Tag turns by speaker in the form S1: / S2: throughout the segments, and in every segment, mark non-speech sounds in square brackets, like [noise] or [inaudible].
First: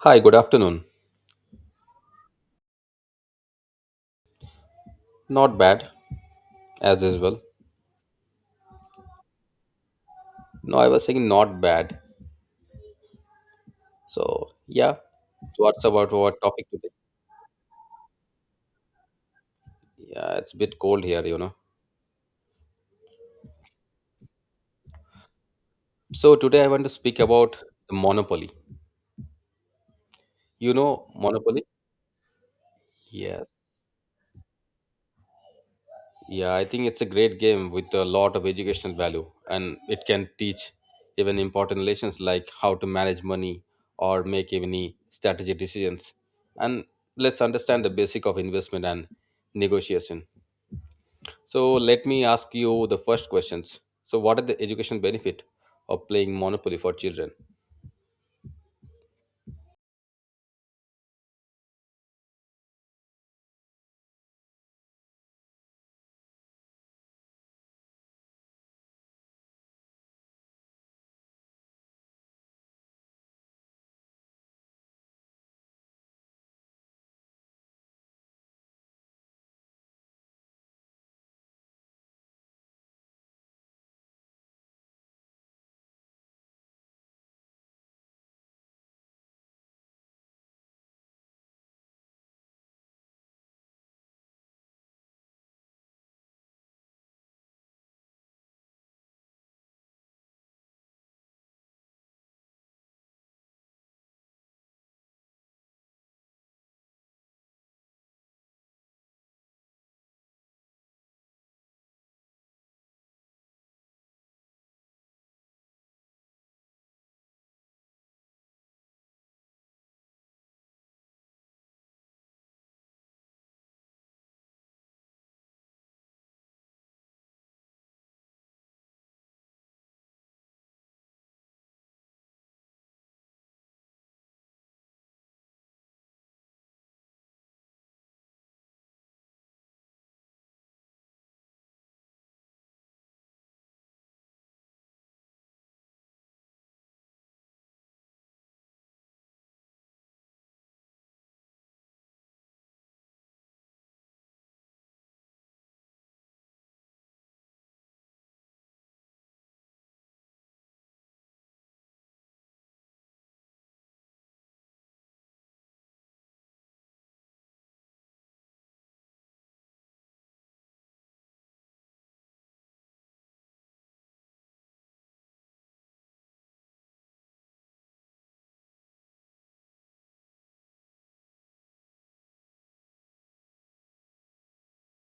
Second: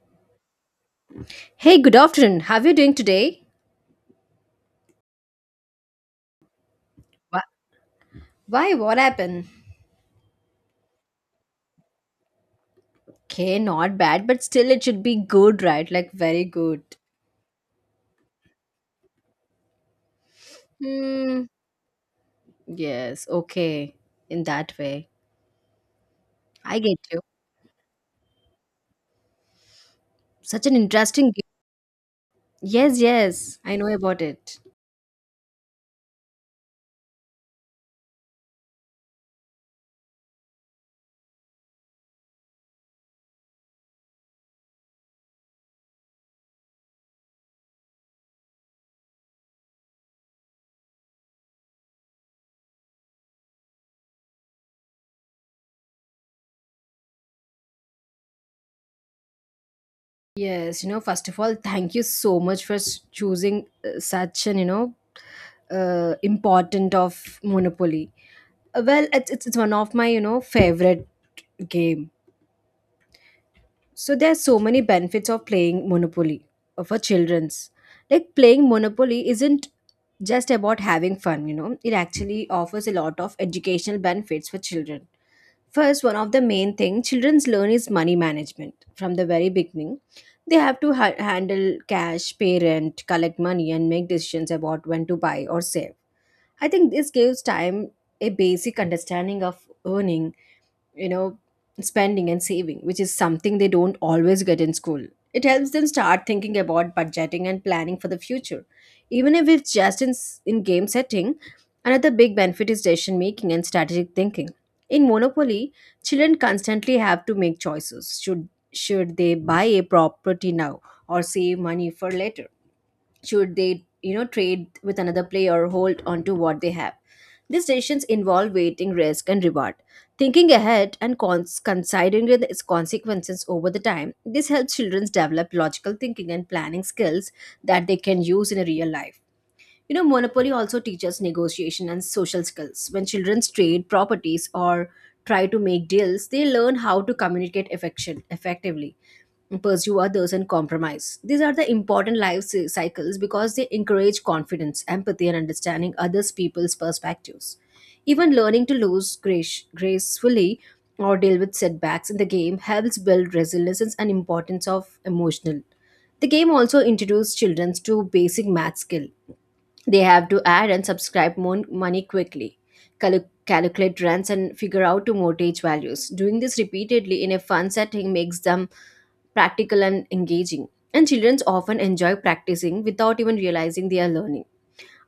S1: Hi, good afternoon.
S2: Hey, good afternoon. How are you doing today?
S1: Not bad, as usual.
S2: Why? Why? What happened?
S1: No, I was saying not bad.
S2: Okay, not bad, but
S1: So,
S2: still it
S1: yeah,
S2: should be good,
S1: so what's
S2: right? Like
S1: about our
S2: very
S1: topic
S2: good.
S1: today? Yeah, it's a bit cold here, you
S2: Hmm.
S1: know.
S2: Yes. Okay. In that way,
S1: So, today I
S2: I
S1: want to
S2: get
S1: speak
S2: you.
S1: about the Monopoly.
S2: Such
S1: You
S2: an
S1: know
S2: interesting.
S1: Monopoly?
S2: Yes.
S1: Yes.
S2: Yes. I know about it.
S1: Yeah, I think it's a great game with a lot of educational value, and it can teach even important lessons like how to manage money or make any strategy decisions. And let's understand the basic of investment and negotiation. So let me ask you the first questions. So what are the education benefit of playing Monopoly for children?
S2: Yes. You know. First of all, thank you so much for choosing such an important of Monopoly. Well, it's one of my favorite game. So there are so many benefits of playing Monopoly for children's. Like playing Monopoly isn't just about having fun, you know. It actually offers a lot of educational benefits for children. First, one of the main thing childrens learn is money management from the very beginning. They have to handle cash, pay rent, collect money, and make decisions about when to buy or save. I think this gives time a basic understanding of earning, you know, spending and saving, which is something they don't always get in school. It helps them start thinking about budgeting and planning for the future. Even if it's just in game setting, another big benefit is decision making and strategic thinking. In Monopoly, children constantly have to make choices. Should they buy a property now or save money for later? Should they, you know, trade with another player or hold on to what they have? These decisions involve weighting risk and reward, thinking ahead and considering its consequences over the time. This helps children develop logical thinking and planning skills that they can use in a real life. You know, monopoly also teaches negotiation and social skills. When children trade properties or try to make deals, they learn how to communicate affection effectively, pursue others and compromise. These are the important life cycles because they encourage confidence, empathy, and understanding others' people's perspectives. Even learning to gracefully or deal with setbacks in the game helps build resilience and importance of emotional. The game also introduces children to basic math skill. They have to add and subscribe money quickly, calculate rents, and figure out to mortgage values. Doing this repeatedly in a fun setting makes them practical and engaging. And children often enjoy practicing without even realizing they are learning.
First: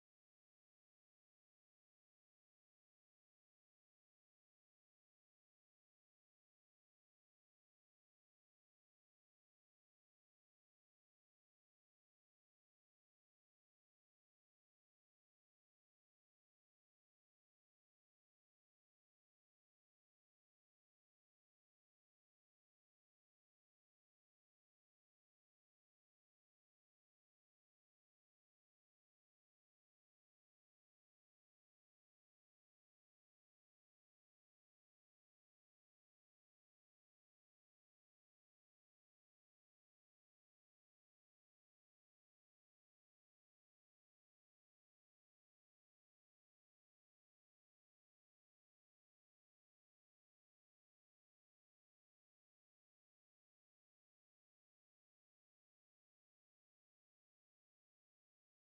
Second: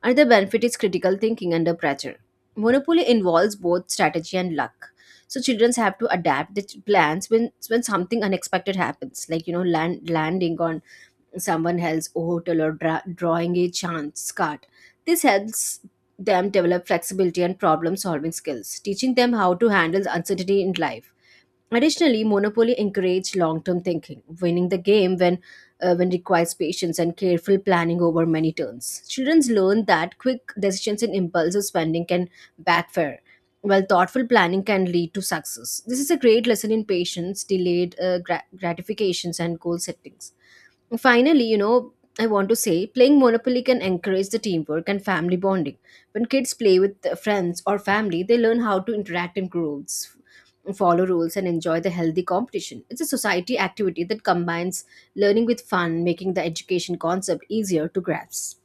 S2: Another benefit is critical thinking under pressure. Monopoly involves both strategy and luck. So children have to adapt the plans when something unexpected happens, like, you know, landing on someone else's hotel or drawing a chance card. This helps them develop flexibility and problem solving skills, teaching them how to handle uncertainty in life. Additionally, Monopoly encouraged long-term thinking. Winning the game when requires patience and careful planning over many turns. Children learn that quick decisions and impulsive spending can backfire, while thoughtful planning can lead to success. This is a great lesson in patience, delayed gratifications, and goal settings. Finally, you know, I want to say playing Monopoly can encourage the teamwork and family bonding. When kids play with their friends or family, they learn how to interact in groups, follow rules, and enjoy the healthy competition. It's a society activity that combines learning with fun, making the education concept easier to grasp.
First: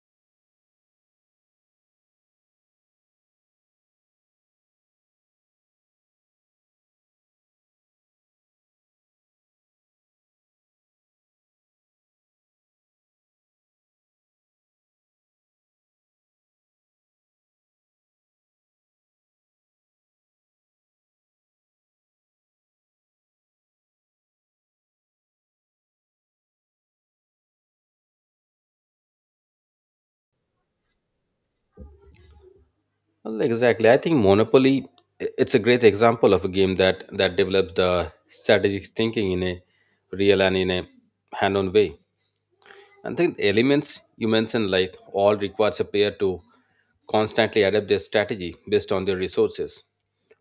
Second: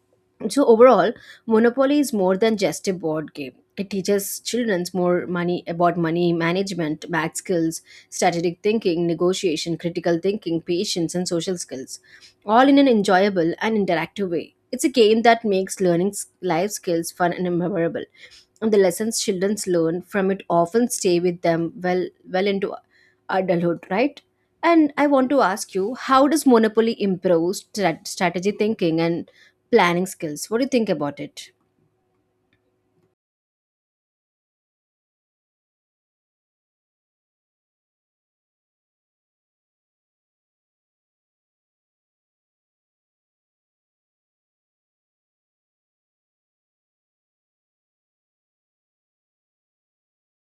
S2: So overall, Monopoly is more than just a board game. It teaches children more money about money management, math skills, strategic thinking, negotiation, critical thinking, patience, and social skills all in an enjoyable and interactive way. It's a game that makes learning life skills fun and memorable, and the lessons children learn from it often stay with them well into adulthood, right? And I want to ask you, how does Monopoly improve strategy thinking and planning skills? What do you think about it?
S1: Well, exactly. I think Monopoly it's a great example of a game that develops the strategic thinking in a real and in a hand-on way. And think the elements you mentioned like all requires a player to constantly adapt their strategy based on their resources,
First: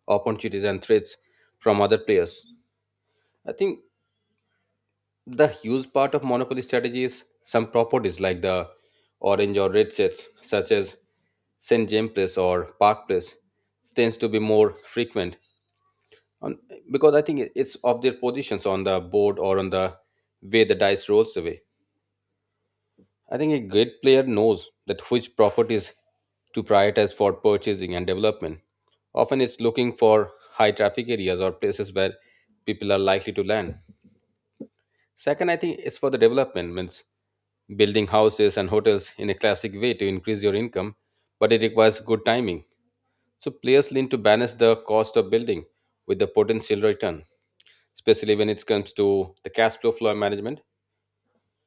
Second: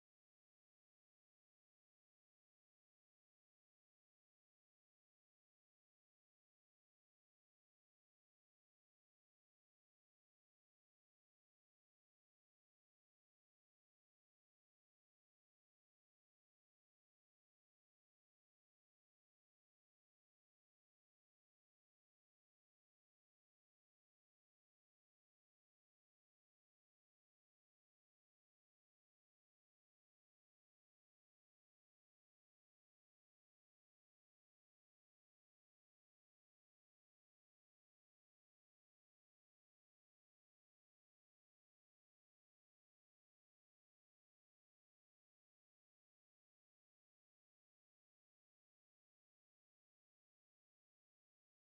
S1: opportunities and threats from other players. I think the huge part of monopoly strategy is some properties like the orange or red sets, such as St. James Place or Park Place, tends to be more frequent on, because I think it's of their positions on the board or on the way the dice rolls away. I think a great player knows that which properties to prioritize for purchasing and development. Often it's looking for high traffic areas or places where people are likely to land. Second, I think it's for the development means building houses and hotels in a classic way to increase your income, but it requires good timing. So players lean to balance the cost of building with the potential return, especially when it comes to the cash flow management.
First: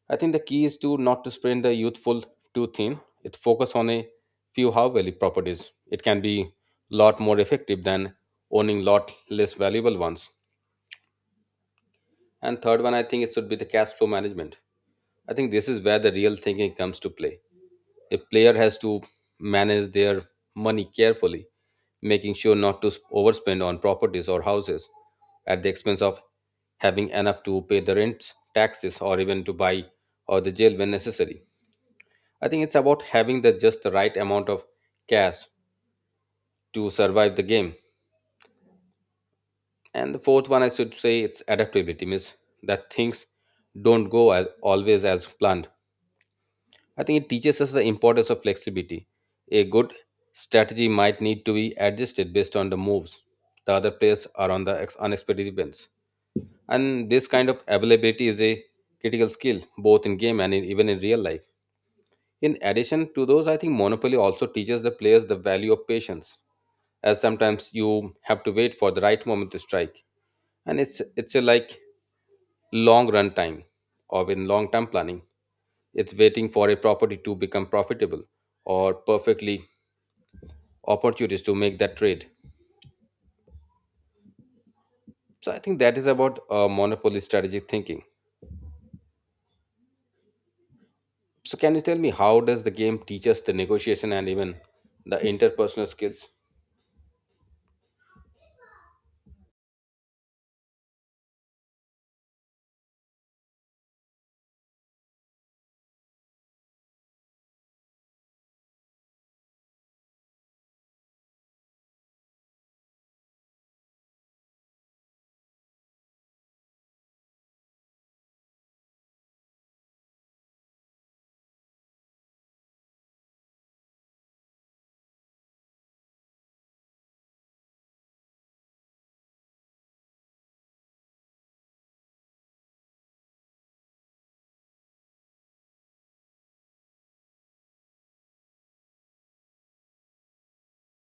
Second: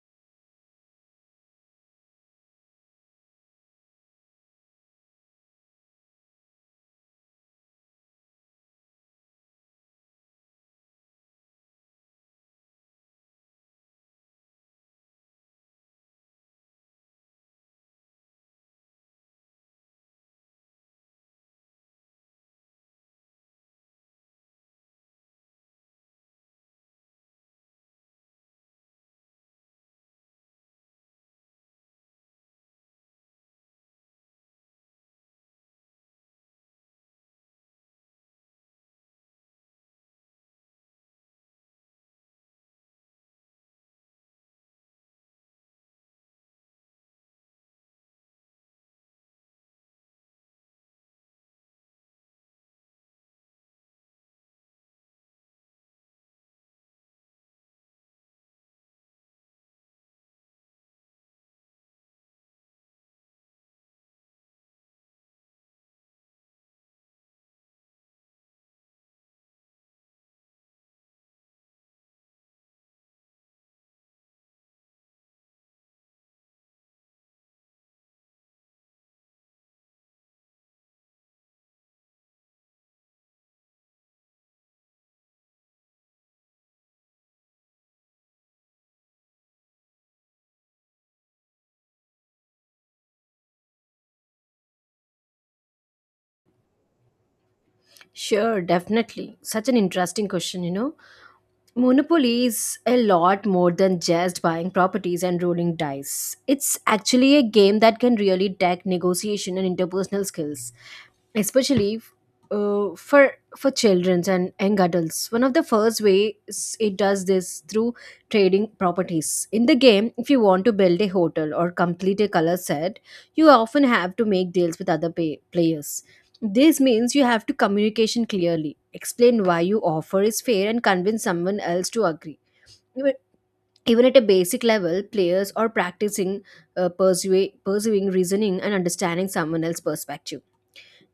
S1: I think the key is to not to spread the youthful too thin. It focus on a few high value properties. It can be lot more effective than owning lot less valuable ones. And third one, I think it should be the cash flow management. I think this is where the real thinking comes to play. A player has to manage their money carefully, making sure not to overspend on properties or houses at the expense of having enough to pay the rents, taxes, or even to buy or the jail when necessary. I think it's about having the just the right amount of cash to survive the game. And the fourth one, I should say, it's adaptability means that things don't go as, always as planned. I think it teaches us the importance of flexibility. A good strategy might need to be adjusted based on the moves the other players are on the ex- unexpected events. And this kind of availability is a critical skill both in game and in, even in real life. In addition to those, I think Monopoly also teaches the players the value of patience, as sometimes you have to wait for the right moment to strike, and it's a like long run time or in long term planning. It's waiting for a property to become profitable or perfectly opportunities to make that trade. So I think that is about monopoly strategic thinking. So can you tell me how does the game teach us the negotiation and even the interpersonal skills?
S2: Sure, definitely. Such an interesting question, you know. Monopoly is a lot more than just buying properties and rolling dice. It's actually a game that can really tech negotiation and interpersonal skills, especially, for children and young adults. One of the first ways it does this through trading properties. In the game, if you want to build a hotel or complete a color set, you often have to make deals with other players. This means you have to communication clearly, explain why your offer is fair and convince someone else to agree. Even even at a basic level, players are practicing pursuing reasoning and understanding someone else's perspective.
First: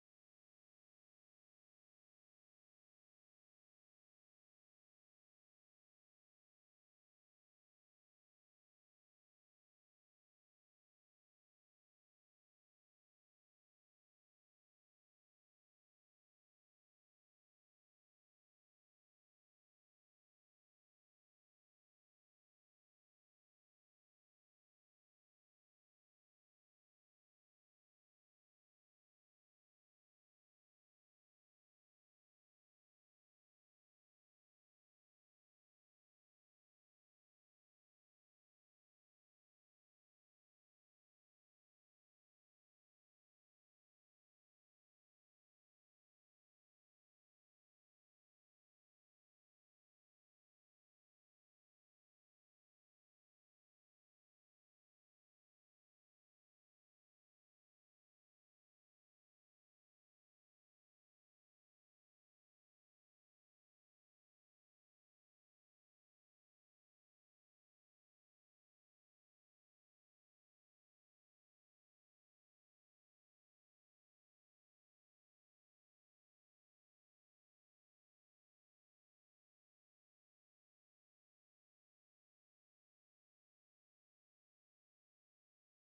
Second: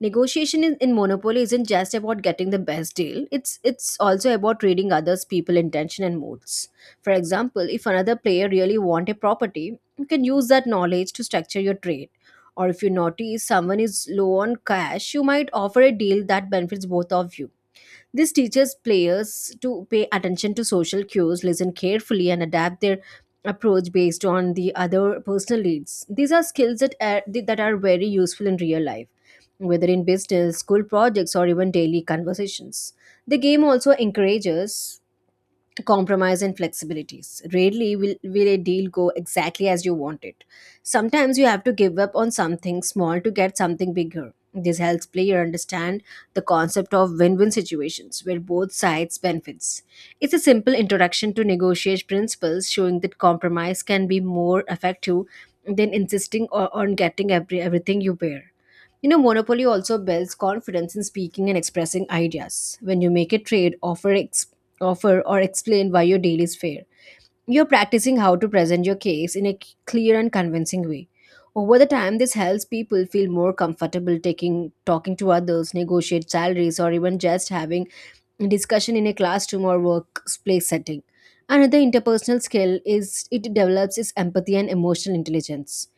S2: Negotiation in monopoly isn't just about getting the best deal. It's also about reading others people intention and moods. For example, if another player really want a property, you can use that knowledge to structure your trade, or if you notice someone is low on cash, you might offer a deal that benefits both of you. This teaches players to pay attention to social cues, listen carefully, and adapt their approach based on the other personal needs. These are skills that are very useful in real life, whether in business, school projects, or even daily conversations. The game also encourages compromise and flexibilities. Will a deal go exactly as you want it. Sometimes you have to give up on something small to get something bigger. This helps player understand the concept of win-win situations where both sides benefits. It's a simple introduction to negotiate principles, showing that compromise can be more effective than insisting on getting everything you bear. You know, monopoly also builds confidence in speaking and expressing ideas. When you make a offer or explain why your deal is fair. You're practicing how to present your case in a clear and convincing way. Over the time, this helps people feel more comfortable taking talking to others, negotiate salaries, or even just having a discussion in a classroom or workplace setting. Another interpersonal skill is it develops is empathy and emotional intelligence.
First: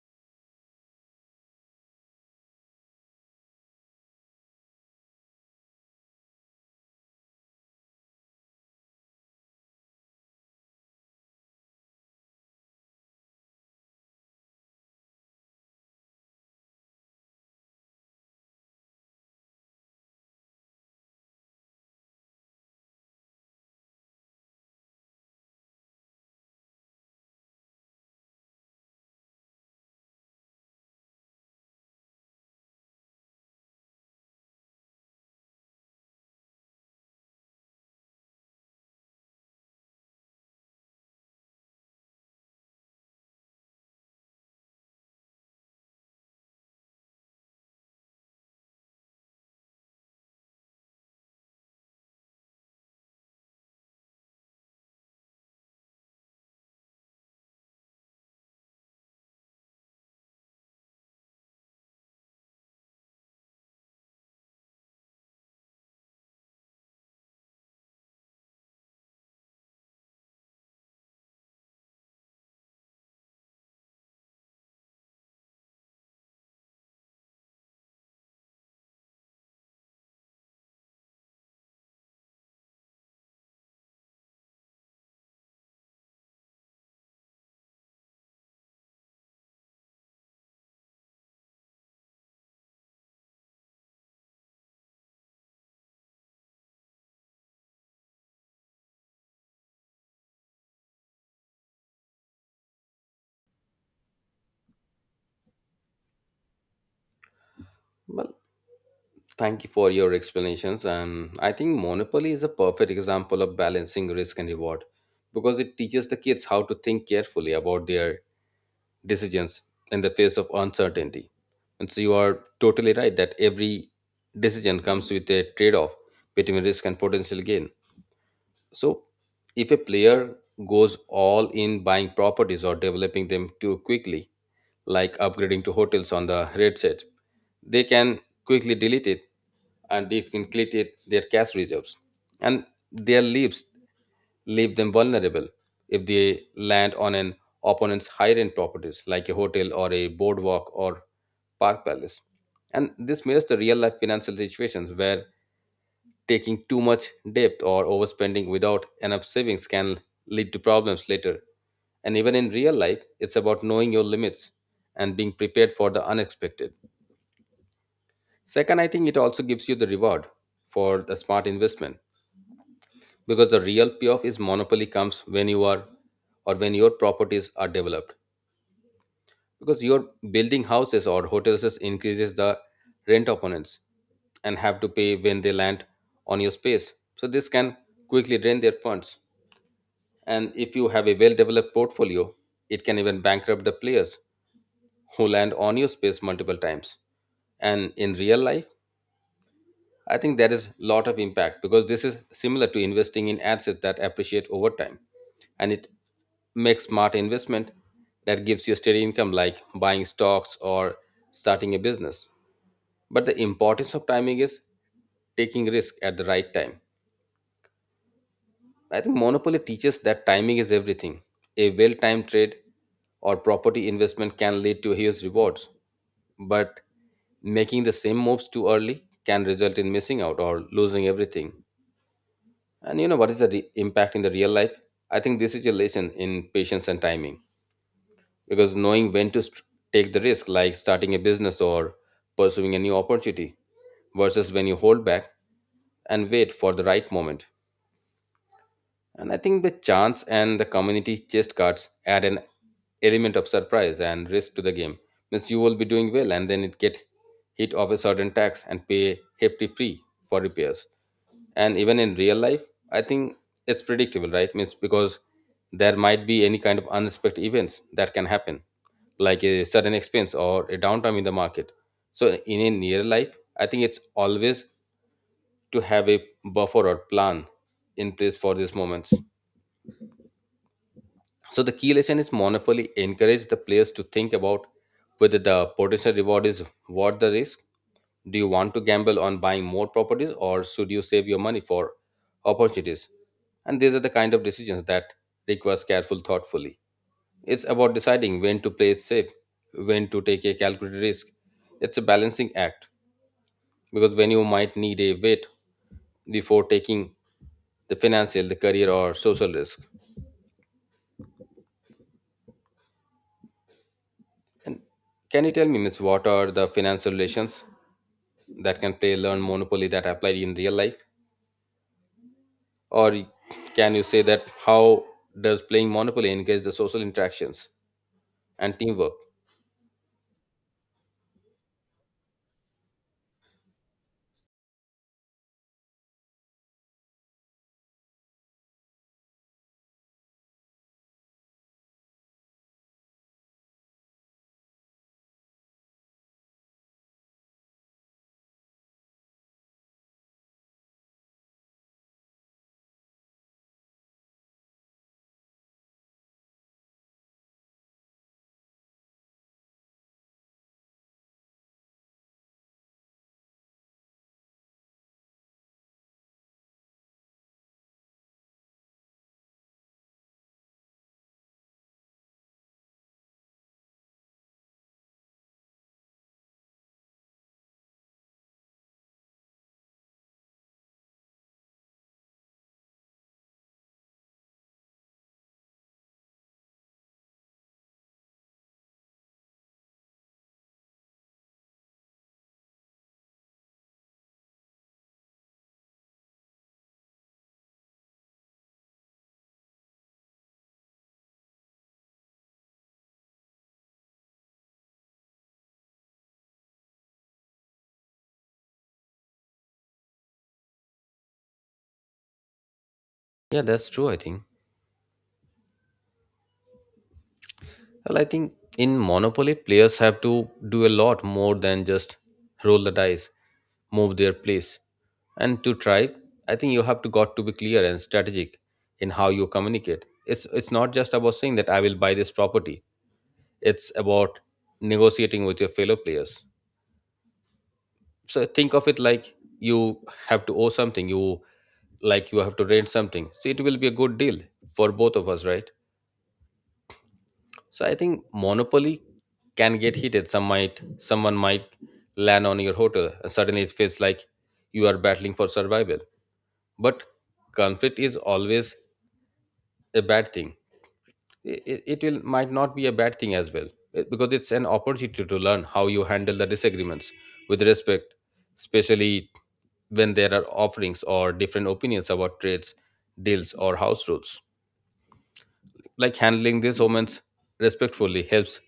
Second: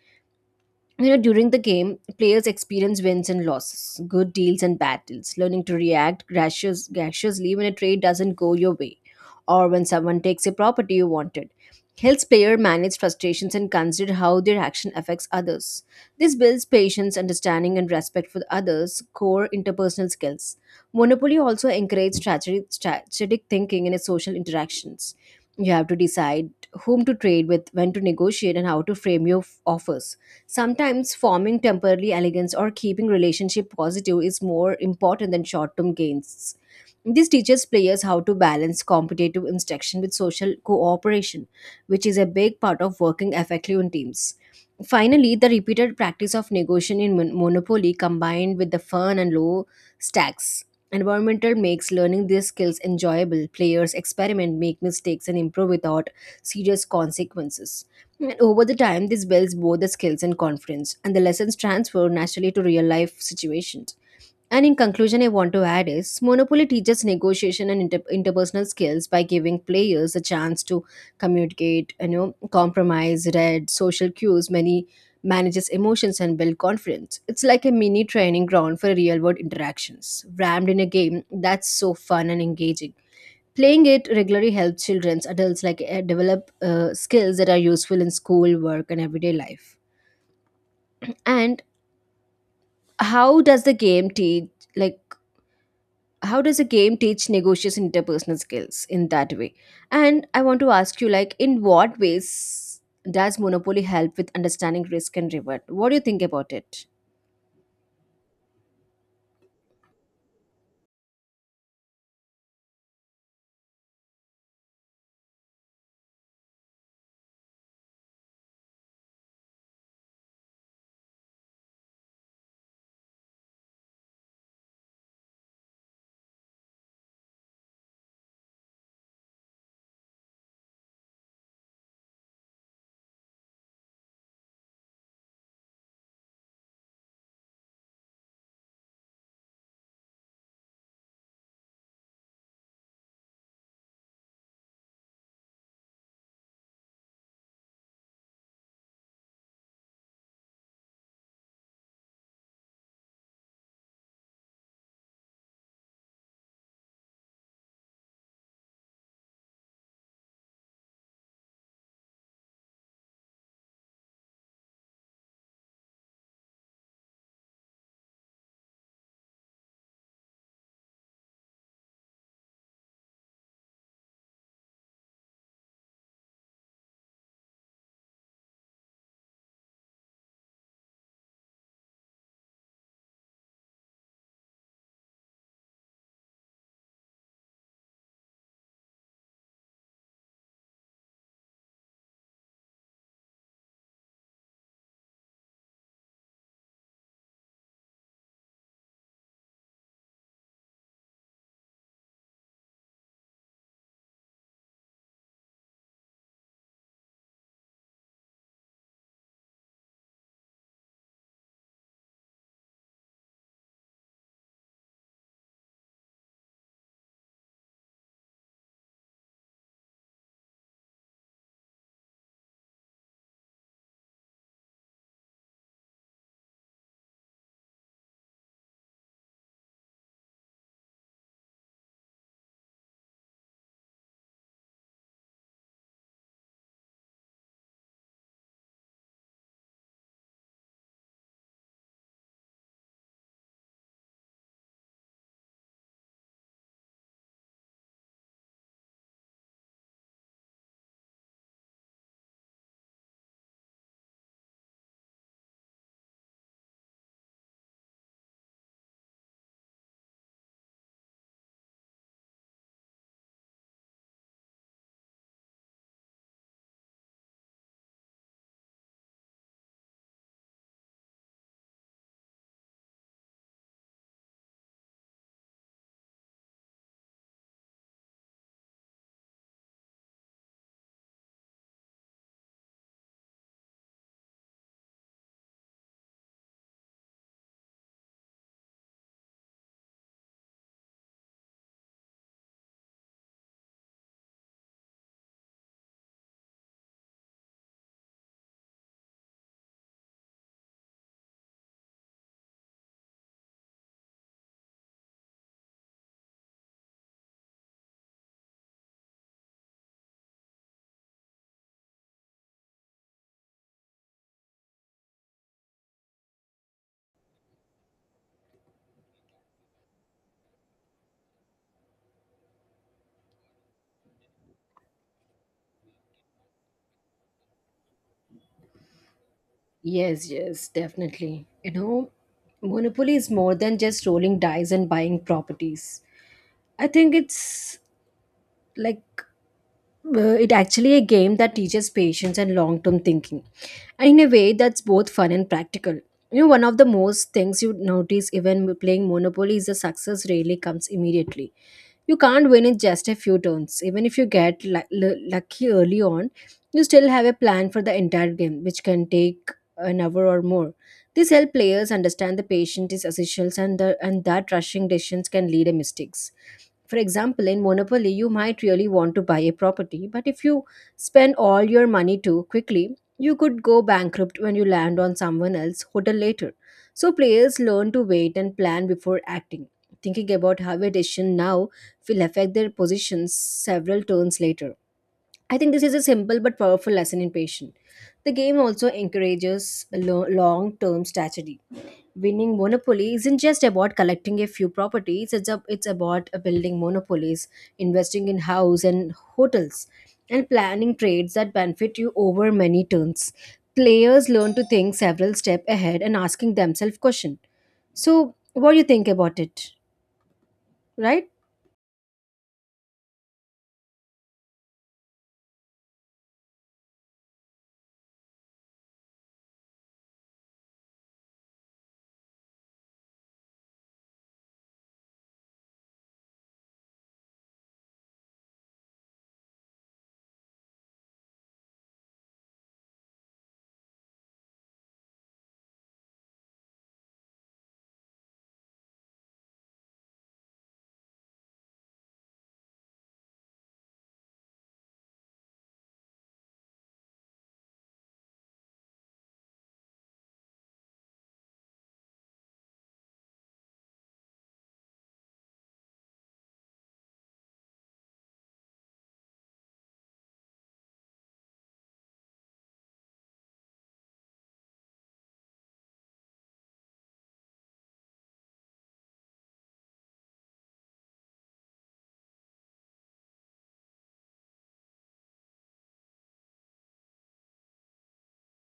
S2: You know, during the game players experience wins and losses, good deals and bad deals. Learning to graciously when a trade doesn't go your way or when someone takes a property you wanted helps player manage frustrations and consider how their action affects others. This builds patience, understanding and respect for others, core interpersonal skills. Monopoly also encourages strategic thinking in its social interactions. You have to decide whom to trade with, when to negotiate and how to frame your offers. Sometimes forming temporary elegance or keeping relationship positive is more important than short-term gains. This teaches players how to balance competitive instruction with social cooperation, which is a big part of working effectively in teams. Finally, the repeated practice of negotiation in Monopoly combined with the fun and low stacks environmental makes learning these skills enjoyable. Players experiment, make mistakes, and improve without serious consequences. And over the time, this builds both the skills and confidence, and the lessons transfer naturally to real life situations. And in conclusion, I want to add is Monopoly teaches negotiation and interpersonal skills by giving players a chance to communicate, you know, compromise, read social cues, many manages emotions and build confidence. It's like a mini training ground for real world interactions, rammed in a game that's so fun and engaging. Playing it regularly helps children, adults like, develop skills that are useful in school, work, and everyday life. And how does the game teach like? How does a game teach negotiation interpersonal skills in that way, and I want to ask you like, in what ways does monopoly help with understanding risk and reward? What do you think about it?
S1: Well, thank you for your explanations and I think monopoly is a perfect example of balancing risk and reward because it teaches the kids how to think carefully about their decisions in the face of uncertainty. And so you are totally right that every decision comes with a trade off between risk and potential gain. So if a player goes all in buying properties or developing them too quickly, like upgrading to hotels on the red set, they can quickly delete it and deplete their cash reserves. And their lives leave them vulnerable if they land on an opponent's high-end properties like a hotel or a boardwalk or park palace. And this mirrors the real-life financial situations where taking too much debt or overspending without enough savings can lead to problems later. And even in real life, it's about knowing your limits and being prepared for the unexpected. Second, I think it also gives you the reward for the smart investment because the real payoff is monopoly comes when you are or when your properties are developed because your building houses or hotels increases the rent opponents and have to pay when they land on your space. So this can quickly drain their funds, and if you have a well developed portfolio it can even bankrupt the players who land on your space multiple times. And in real life I think there is lot of impact because this is similar to investing in assets that appreciate over time. And it makes smart investment that gives you steady income like buying stocks or starting a business. But the importance of timing is taking risk at the right time. I think Monopoly teaches that timing is everything. A well-timed trade or property investment can lead to huge rewards, but making the same moves too early can result in missing out or losing everything. And you know what is the re- impact in the real life? I think this is a lesson in patience and timing because knowing when to st- take the risk, like starting a business or pursuing a new opportunity, versus when you hold back and wait for the right moment. And I think the chance and the community chest cards add an element of surprise and risk to the game. Means you will be doing well and then it get hit of a certain tax and pay hefty fee for repairs. And even in real life, I think it's predictable, right? Means because there might be any kind of unexpected events that can happen, like a sudden expense or a downtime in the market. So in a near life, I think it's always to have a buffer or plan in place for these moments. So the key lesson is Monopoly encourage the players to think about whether the potential reward is worth the risk. Do you want to gamble on buying more properties or should you save your money for opportunities? And these are the kind of decisions that requires careful thoughtfully. It's about deciding when to play it safe, when to take a calculated risk. It's a balancing act because when you might need a wait before taking the financial, the career or social risk. And can you tell me, Miss, what are the financial relations that can play learn monopoly that applied in real life, or can you say that how does playing monopoly engage the social interactions and teamwork?
S2: Yes, yes, definitely. You know, Monopoly is more than just rolling dice and buying properties. I think it's like, it actually a game that teaches patience and long-term thinking and in a way that's both fun and practical. You know, one of the most things you notice even playing monopoly is the success rarely comes immediately. You can't win in just a few turns. Even if you get lucky early on, you still have a plan for the entire game, which can take an hour or more. This helps players understand the patience is essential, and that rushing decisions can lead to mistakes. For example, in Monopoly, you might really want to buy a property, but if you spend all your money too quickly, you could go bankrupt when you land on someone else's hotel later. So players learn to wait and plan before acting, thinking about how a decision now will affect their positions several turns later. I think this is a simple but powerful lesson in patience. The game also encourages long term strategy winning monopoly isn't just about collecting a few properties it's about building monopolies investing in house and hotels and planning trades that benefit you over many turns players learn to think several steps ahead and asking themselves question so what do you think about it right.
S1: Yeah, that's true. I think, well, I think in monopoly players have to do a lot more than just roll the dice, move their place and to try. I think you have to got to be clear and strategic in how you communicate. It's not just about saying that I will buy this property, it's about negotiating with your fellow players. So think of it like you have to owe something, you like you have to rent something, so it will be a good deal for both of us, right? So I think monopoly can get heated. Some might someone might land on your hotel and suddenly it feels like you are battling for survival. But conflict is always a bad thing. It will might not be a bad thing as well. It- because it's an opportunity to learn how you handle the disagreements with respect, especially when there are offerings or different opinions about trades, deals or house rules. Like handling these moments respectfully helps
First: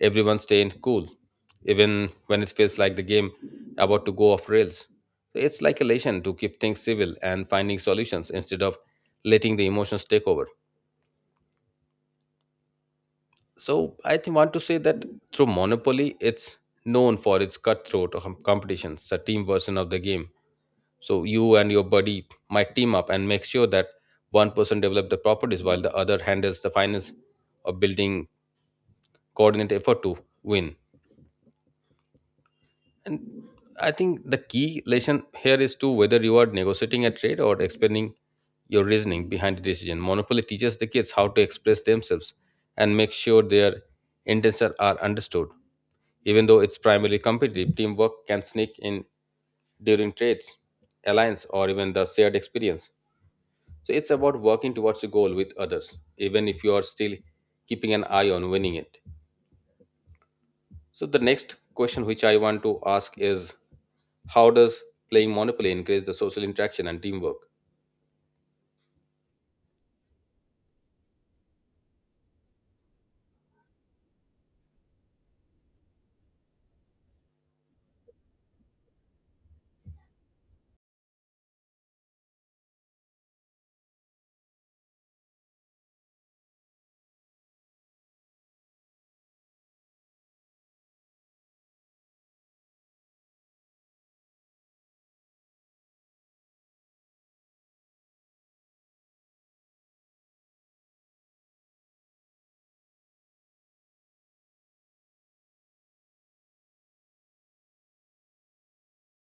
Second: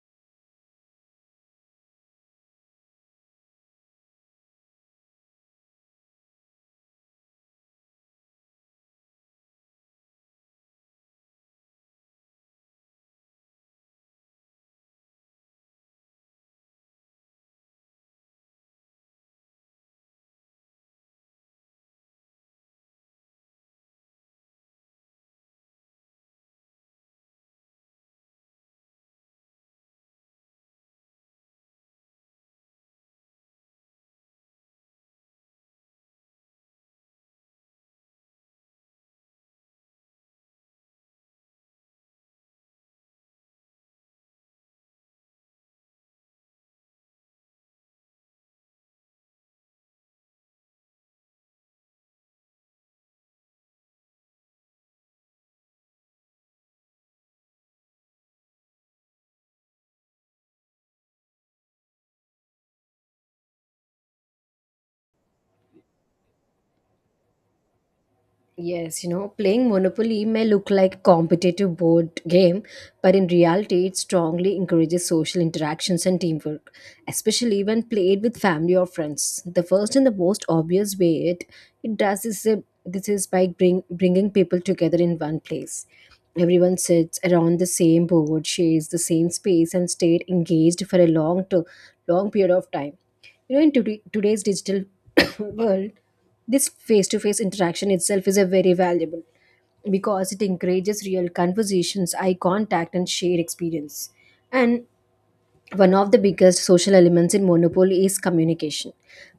S1: everyone stay cool even when it feels like the game about to go off rails. It's like a lesson to keep things civil and finding solutions instead of letting the emotions take over. So I think want to say that through Monopoly, it's known for its cutthroat com- competitions, the team version of the game. So you and your buddy might team up and make sure that one person develops the properties while the other handles the finance or building coordinate effort to win. And I think the key lesson here is to whether you are negotiating a trade or explaining your reasoning behind the decision. Monopoly teaches the kids how to express themselves and make sure their intentions are understood. Even though it's primarily competitive, teamwork can sneak in during trades, alliance, or even the shared experience. So it's about working towards a goal with others, even if you are still keeping an eye on winning it. So the next question which I want to ask is how does playing Monopoly increase the social interaction and teamwork?
S2: Yes, playing Monopoly may look like a competitive board game, but in reality, it strongly encourages social interactions and teamwork, especially when played with family or friends. The first and the most obvious way it does is this is by bringing people together in one place. Everyone sits around the same board, shares the same space, and stayed engaged for a long period of time. In today's digital [coughs] world, this face to face interaction itself is a very valuable because it encourages real conversations, eye contact, and shared experience. And one of the biggest social elements in Monopoly is communication.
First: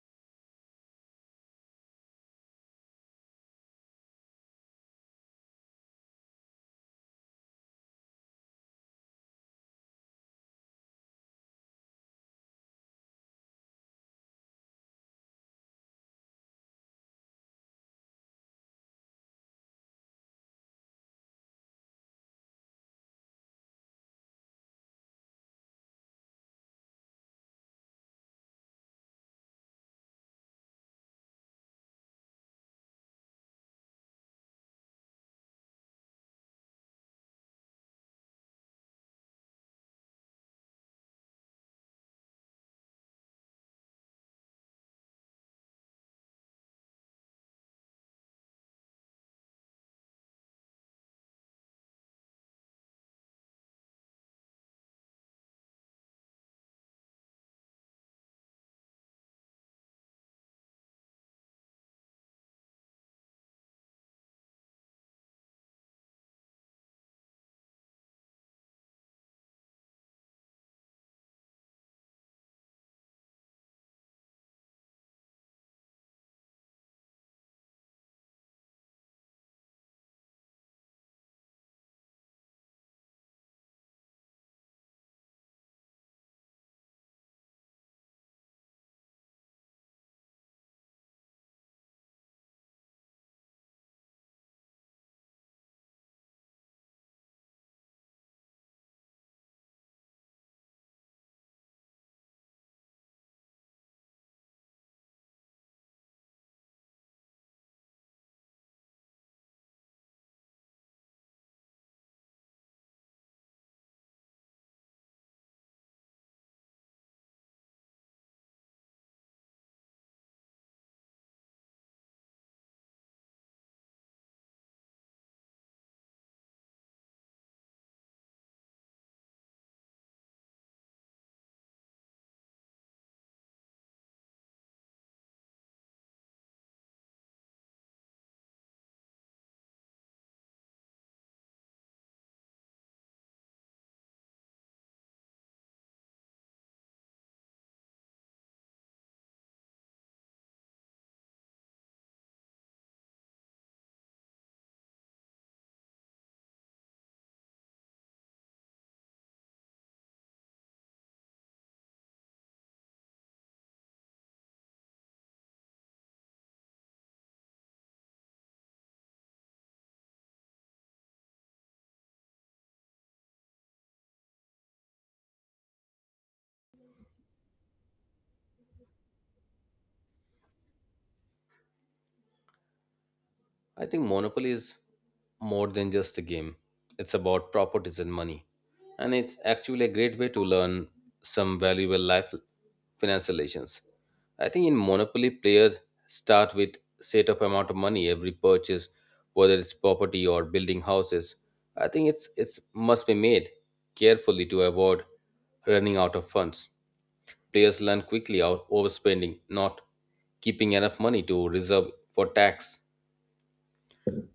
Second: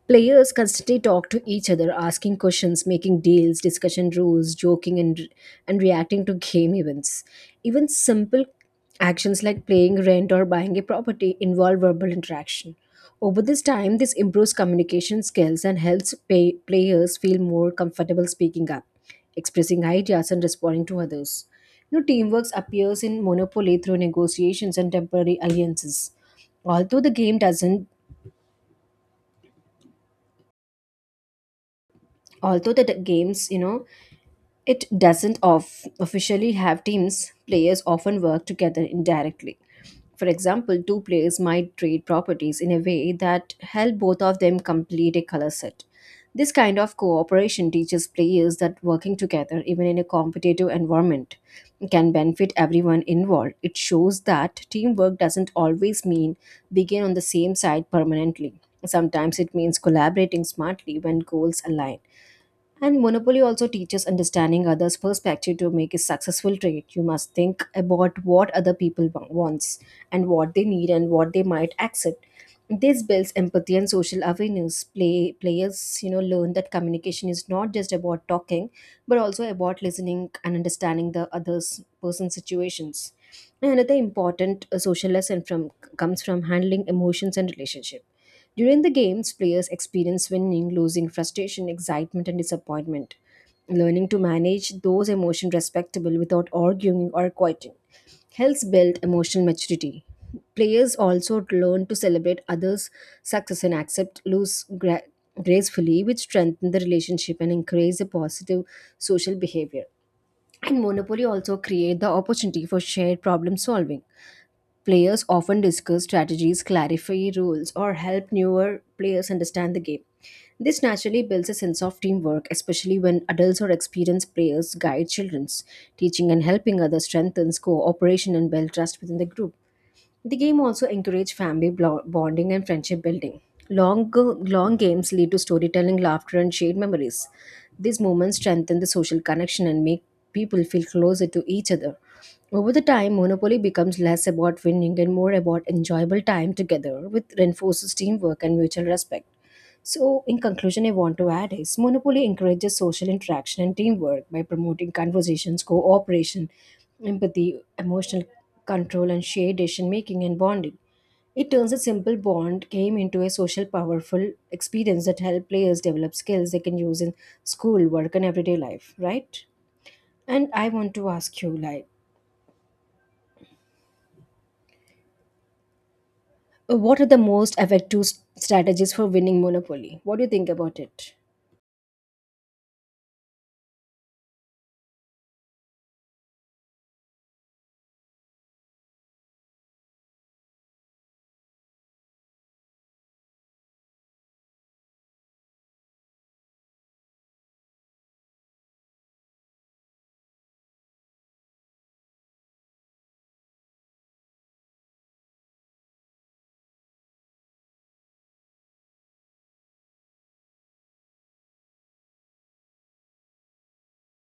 S2: Players constantly talk to each other, asking questions, making deals, discussing rules, joking, and reacting to game events. Even simple actions like paying rent or buying a property involve verbal interaction. Over this time, this improves communication skills and helps players feel more comfortable speaking up expressing ideas and responding to others. Teamwork appears in Monopoly through negotiations and temporary alliances. Although the game doesn't, although the games, you know, It doesn't of officially have teams, players often work together indirectly. For example, two players might trade properties in a way that help both of them complete a color set. This kind of cooperation teaches players that working together, even in a competitive environment, can benefit everyone involved. It shows that teamwork doesn't always mean being on the same side permanently. Sometimes it means collaborating smartly when goals align. And monopoly also teaches understanding others' perspective to make a successful trade. You must think about what other people wants and what they need and what they might accept. This builds empathy and social awareness. Players, learn that communication is not just about talking, but also about listening and understanding the other's person's situations. And another important social lesson from comes from handling emotions and relationships during the games, players experience winning, losing, frustration, excitement, and disappointment. Learning to manage those emotions respectable without arguing or quitting helps build emotional maturity. Players also learn to celebrate others' success and accept gracefully, which strengthen the relationship and encourage a positive social behavior. And Monopoly also create the opportunity for shared problem solving. Players often discuss strategies, clarify rules, or help newer players understand the game. This naturally builds a sense of teamwork, especially when adults or experienced players guide children. Teaching and helping others strengthens cooperation and builds trust within the group. The game also encourages family bonding and friendship building. Long games lead to storytelling, laughter, and shared memories. These moments strengthen the social connection and make people feel closer to each other. Over the time, Monopoly becomes less about winning and more about enjoyable time together, which reinforces teamwork and mutual respect. So, in conclusion, I want to add is Monopoly encourages social interaction and teamwork by promoting conversations, cooperation, empathy, emotional control, and shared decision making and bonding. It turns a simple bond game into a social, powerful experience that helps players develop skills they can use in school, work, and everyday life, right? And I want to ask you, like, what are the most effective strategies for winning Monopoly? What do you think about it?
S1: I think Monopoly is more than just a game. It's about properties and money. And it's actually a great way to learn some valuable life financial relations. I think in Monopoly, players start with set of amount of money every purchase, whether it's property or building houses. I think it's must be made carefully to avoid running out of funds. Players learn quickly out overspending, not keeping enough money to reserve for tax.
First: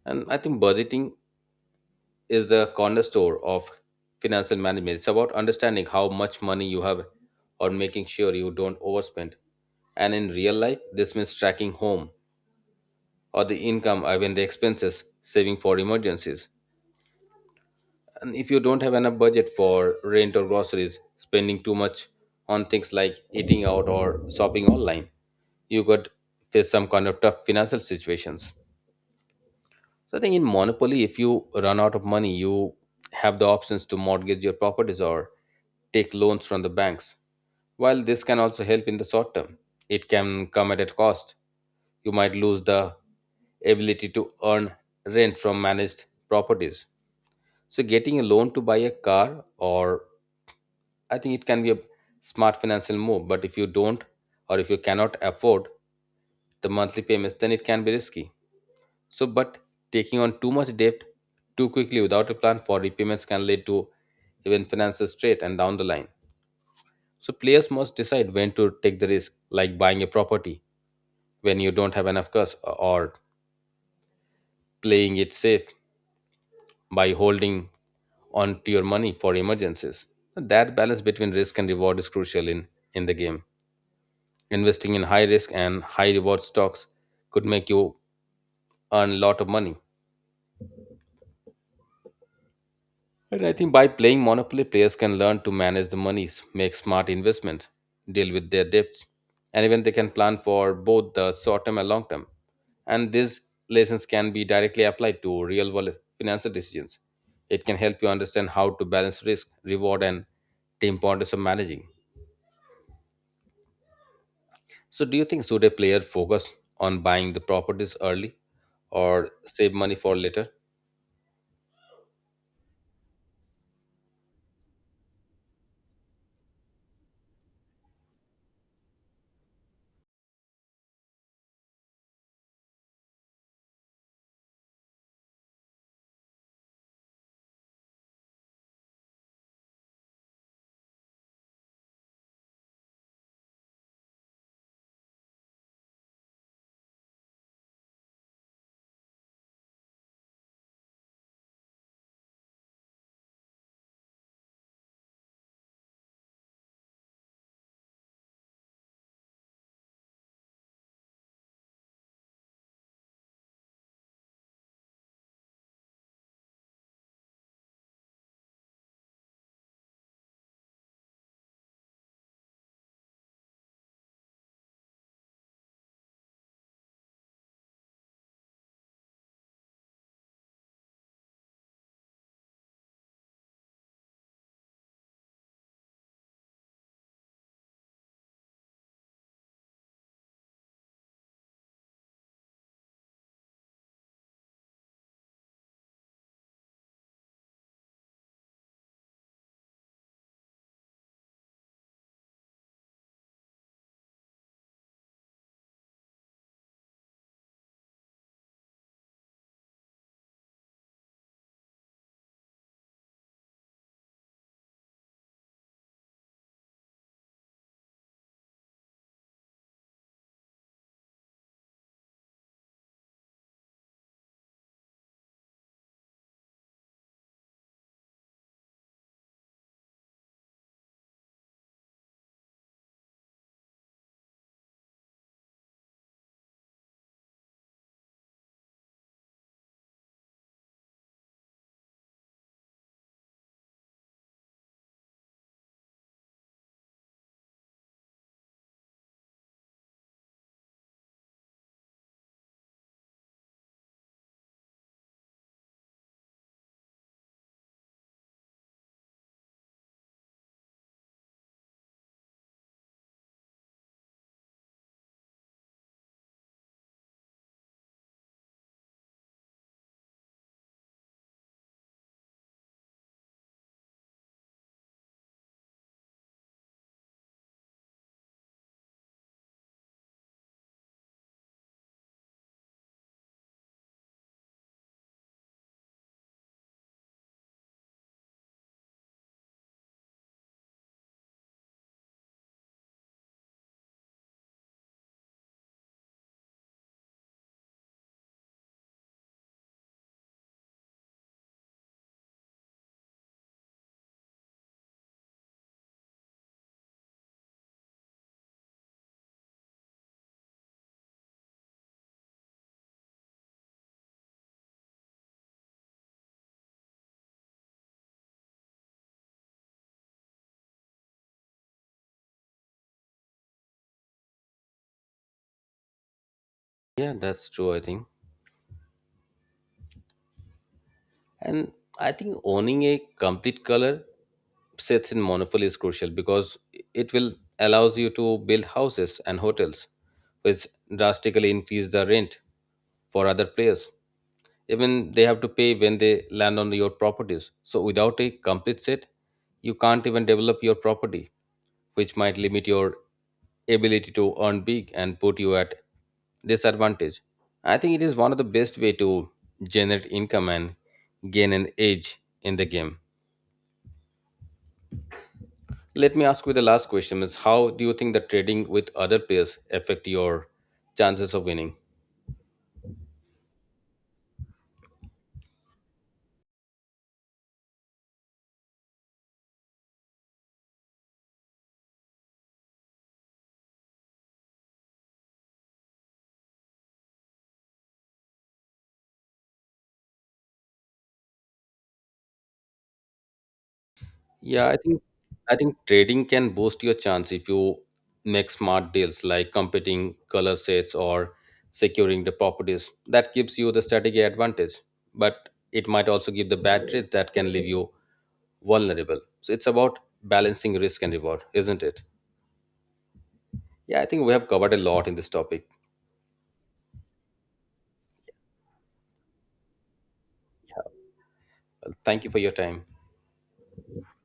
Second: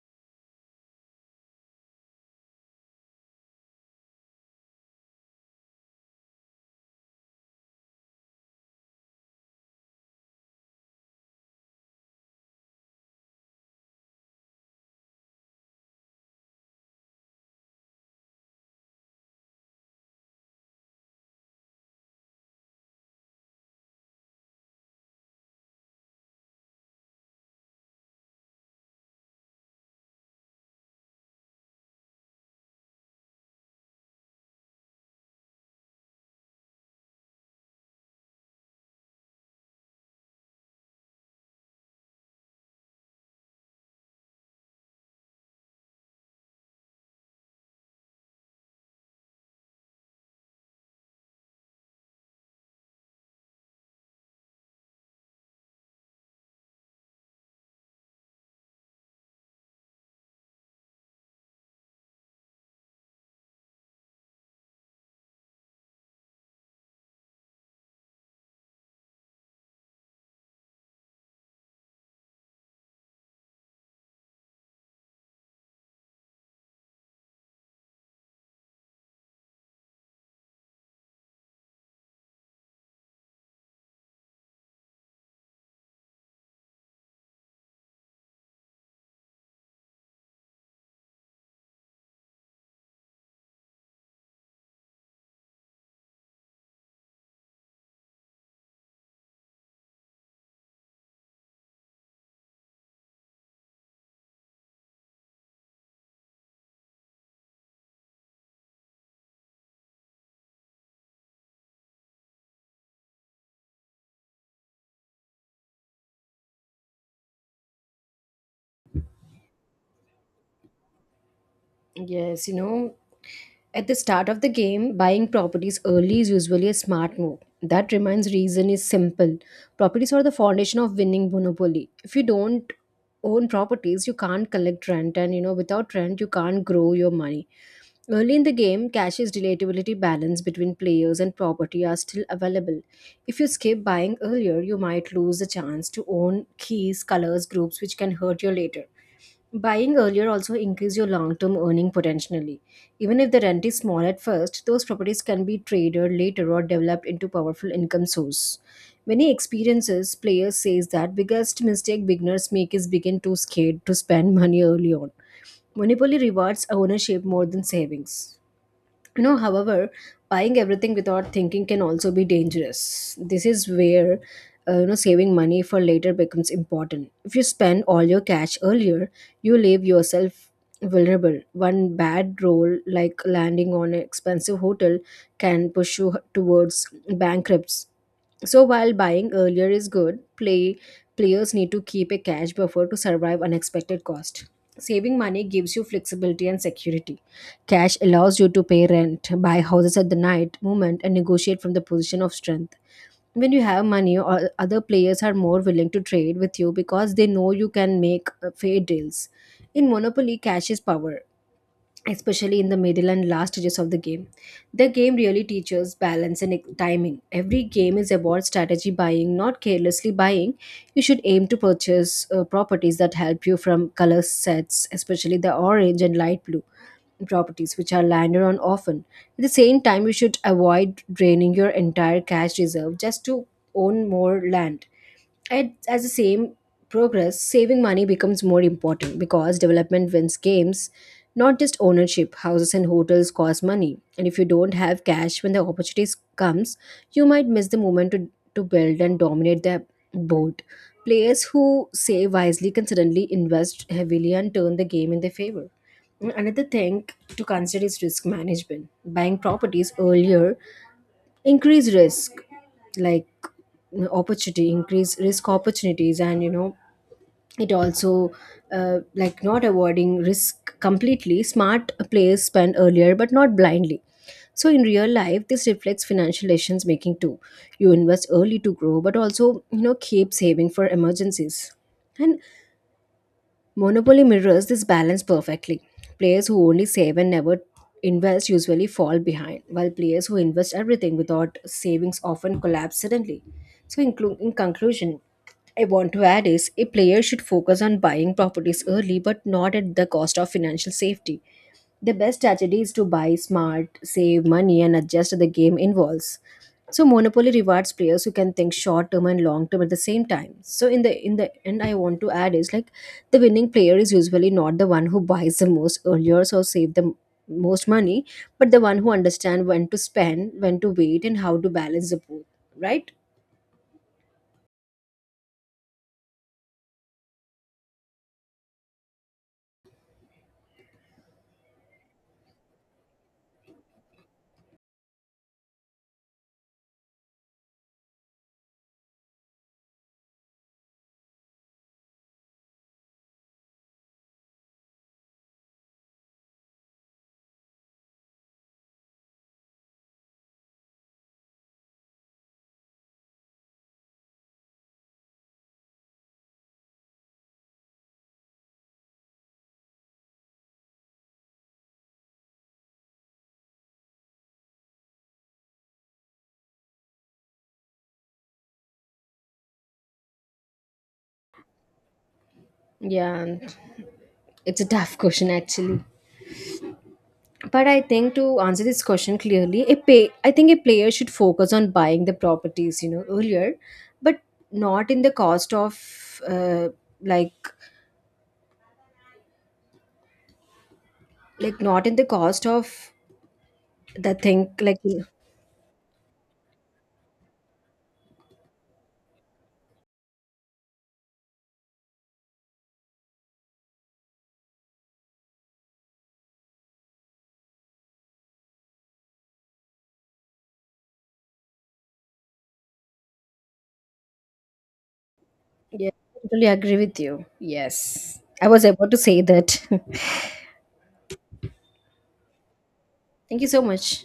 S1: And I think budgeting is the cornerstone of financial management. It's about understanding how much money you have or making sure you don't overspend. And in real life, this means tracking home or the income, I mean the expenses, saving for emergencies. And if you don't have enough budget for rent or groceries, spending too much on things like eating out or shopping online, you could face some kind of tough financial situations. So I think in Monopoly, if you run out of money, you have the options to mortgage your properties or take loans from the banks. While this can also help in the short term, it can come at a cost. You might lose the ability to earn rent from managed properties. So getting a loan to buy a car or I think it can be a smart financial move, but if you don't or if you cannot afford the monthly payments, then it can be risky. So, but taking on too much debt too quickly without a plan for repayments can lead to even financial straight and down the line. So, players must decide when to take the risk, like buying a property when you don't have enough cash, or playing it safe by holding on to your money for emergencies. So, that balance between risk and reward is crucial in the game. Investing in high risk and high reward stocks could make you earn a lot of money, and I think by playing Monopoly, players can learn to manage the monies, make smart investments, deal with their debts, and even they can plan for both the short term and long term. And these lessons can be directly applied to real world financial decisions. It can help you understand how to balance risk, reward, and the importance of managing. So, do you think should a player focus on buying the properties early or save money for later?
S2: Yes, at the start of the game, buying properties early is usually a smart move. That reminds reason is simple. Properties are the foundation of winning monopoly. If you don't own properties, you can't collect rent and without rent you can't grow your money. Early in the game, cash's relatability balance between players and property are still available. If you skip buying earlier, you might lose the chance to own keys, colors, groups, which can hurt you later. Buying earlier also increase your long-term earning potentially. Even if the rent is small at first, those properties can be traded later or developed into powerful income source. Many experiences players says that biggest mistake beginners make is begin too scared to spend [laughs] money early on. Monopoly rewards ownership more than savings. However, buying everything without thinking can also be dangerous. This is where saving money for later becomes important. If you spend all your cash earlier, you leave yourself vulnerable. One bad roll, like landing on an expensive hotel, can push you towards bankruptcy so while buying earlier is good, players need to keep a cash buffer to survive unexpected cost. Saving money gives you flexibility and security. Cash allows you to pay rent, buy houses at the night moment, and negotiate from the position of strength. When you have money, other players are more willing to trade with you because they know you can make fair deals. In Monopoly, cash is power especially in the middle and last stages of the game. The game really teaches balance and timing. Every game is about strategy buying, not carelessly buying. You should aim to purchase properties that help you from color sets, especially the orange and light blue properties which are landed on often. At the same time, you should avoid draining your entire cash reserve just to own more land as the same progress, saving money becomes more important because development wins games, not just ownership. Houses and hotels cost money, and if you don't have cash when the opportunities comes, you might miss the moment to build and dominate the board. Players who save wisely can suddenly invest heavily and turn the game in their favor. Another thing to consider is risk management. Buying properties earlier increase risk like opportunity increase risk opportunities and it also like not avoiding risk completely smart players spend earlier but not blindly so in real life this reflects financial decisions making too you invest early to grow but also keep saving for emergencies and Monopoly mirrors this balance perfectly. Players who only save and never invest usually fall behind, while players who invest everything without savings often collapse suddenly. So, in conclusion, I want to add is a player should focus on buying properties early but not at the cost of financial safety. The best strategy is to buy smart, save money, and adjust the game involves. So Monopoly rewards players who can think short term and long term at the same time. So in the end, I want to add is like the winning player is usually not the one who buys the most earlier or save the most money, but the one who understand when to spend, when to wait, and how to balance the both. Right?
S1: Yeah, that's true, I think. And I think owning a complete color sets in monopoly is crucial because it will allows you to build houses and hotels, which drastically increase the rent for other players. Even they have to pay when they land on your properties. So without a complete set, you can't even develop your property, which might limit your ability to earn big and put you at disadvantage. I think it is one of the best way to generate income and gain an edge in the game. Let me ask you the last question is how do you think that trading with other players affect your chances of winning?
S2: Yeah, it's a tough question actually. But I think to answer this question clearly, I think a player should focus on buying the properties, earlier, but not in the cost of like not in the cost of the thing
S1: Yeah, I
S2: like
S1: think I think trading can boost your chance if you make smart deals like competing color sets or securing the properties. That gives you the strategic advantage, but it might also give the bad trades that can leave you vulnerable. So it's about balancing risk and reward, isn't it? Yeah, I think we have covered a lot in this topic.
S2: yeah, I totally agree with you. Yes. I was about to say that. [laughs]
S1: Yeah. Thank you for your time.
S2: Thank you so much.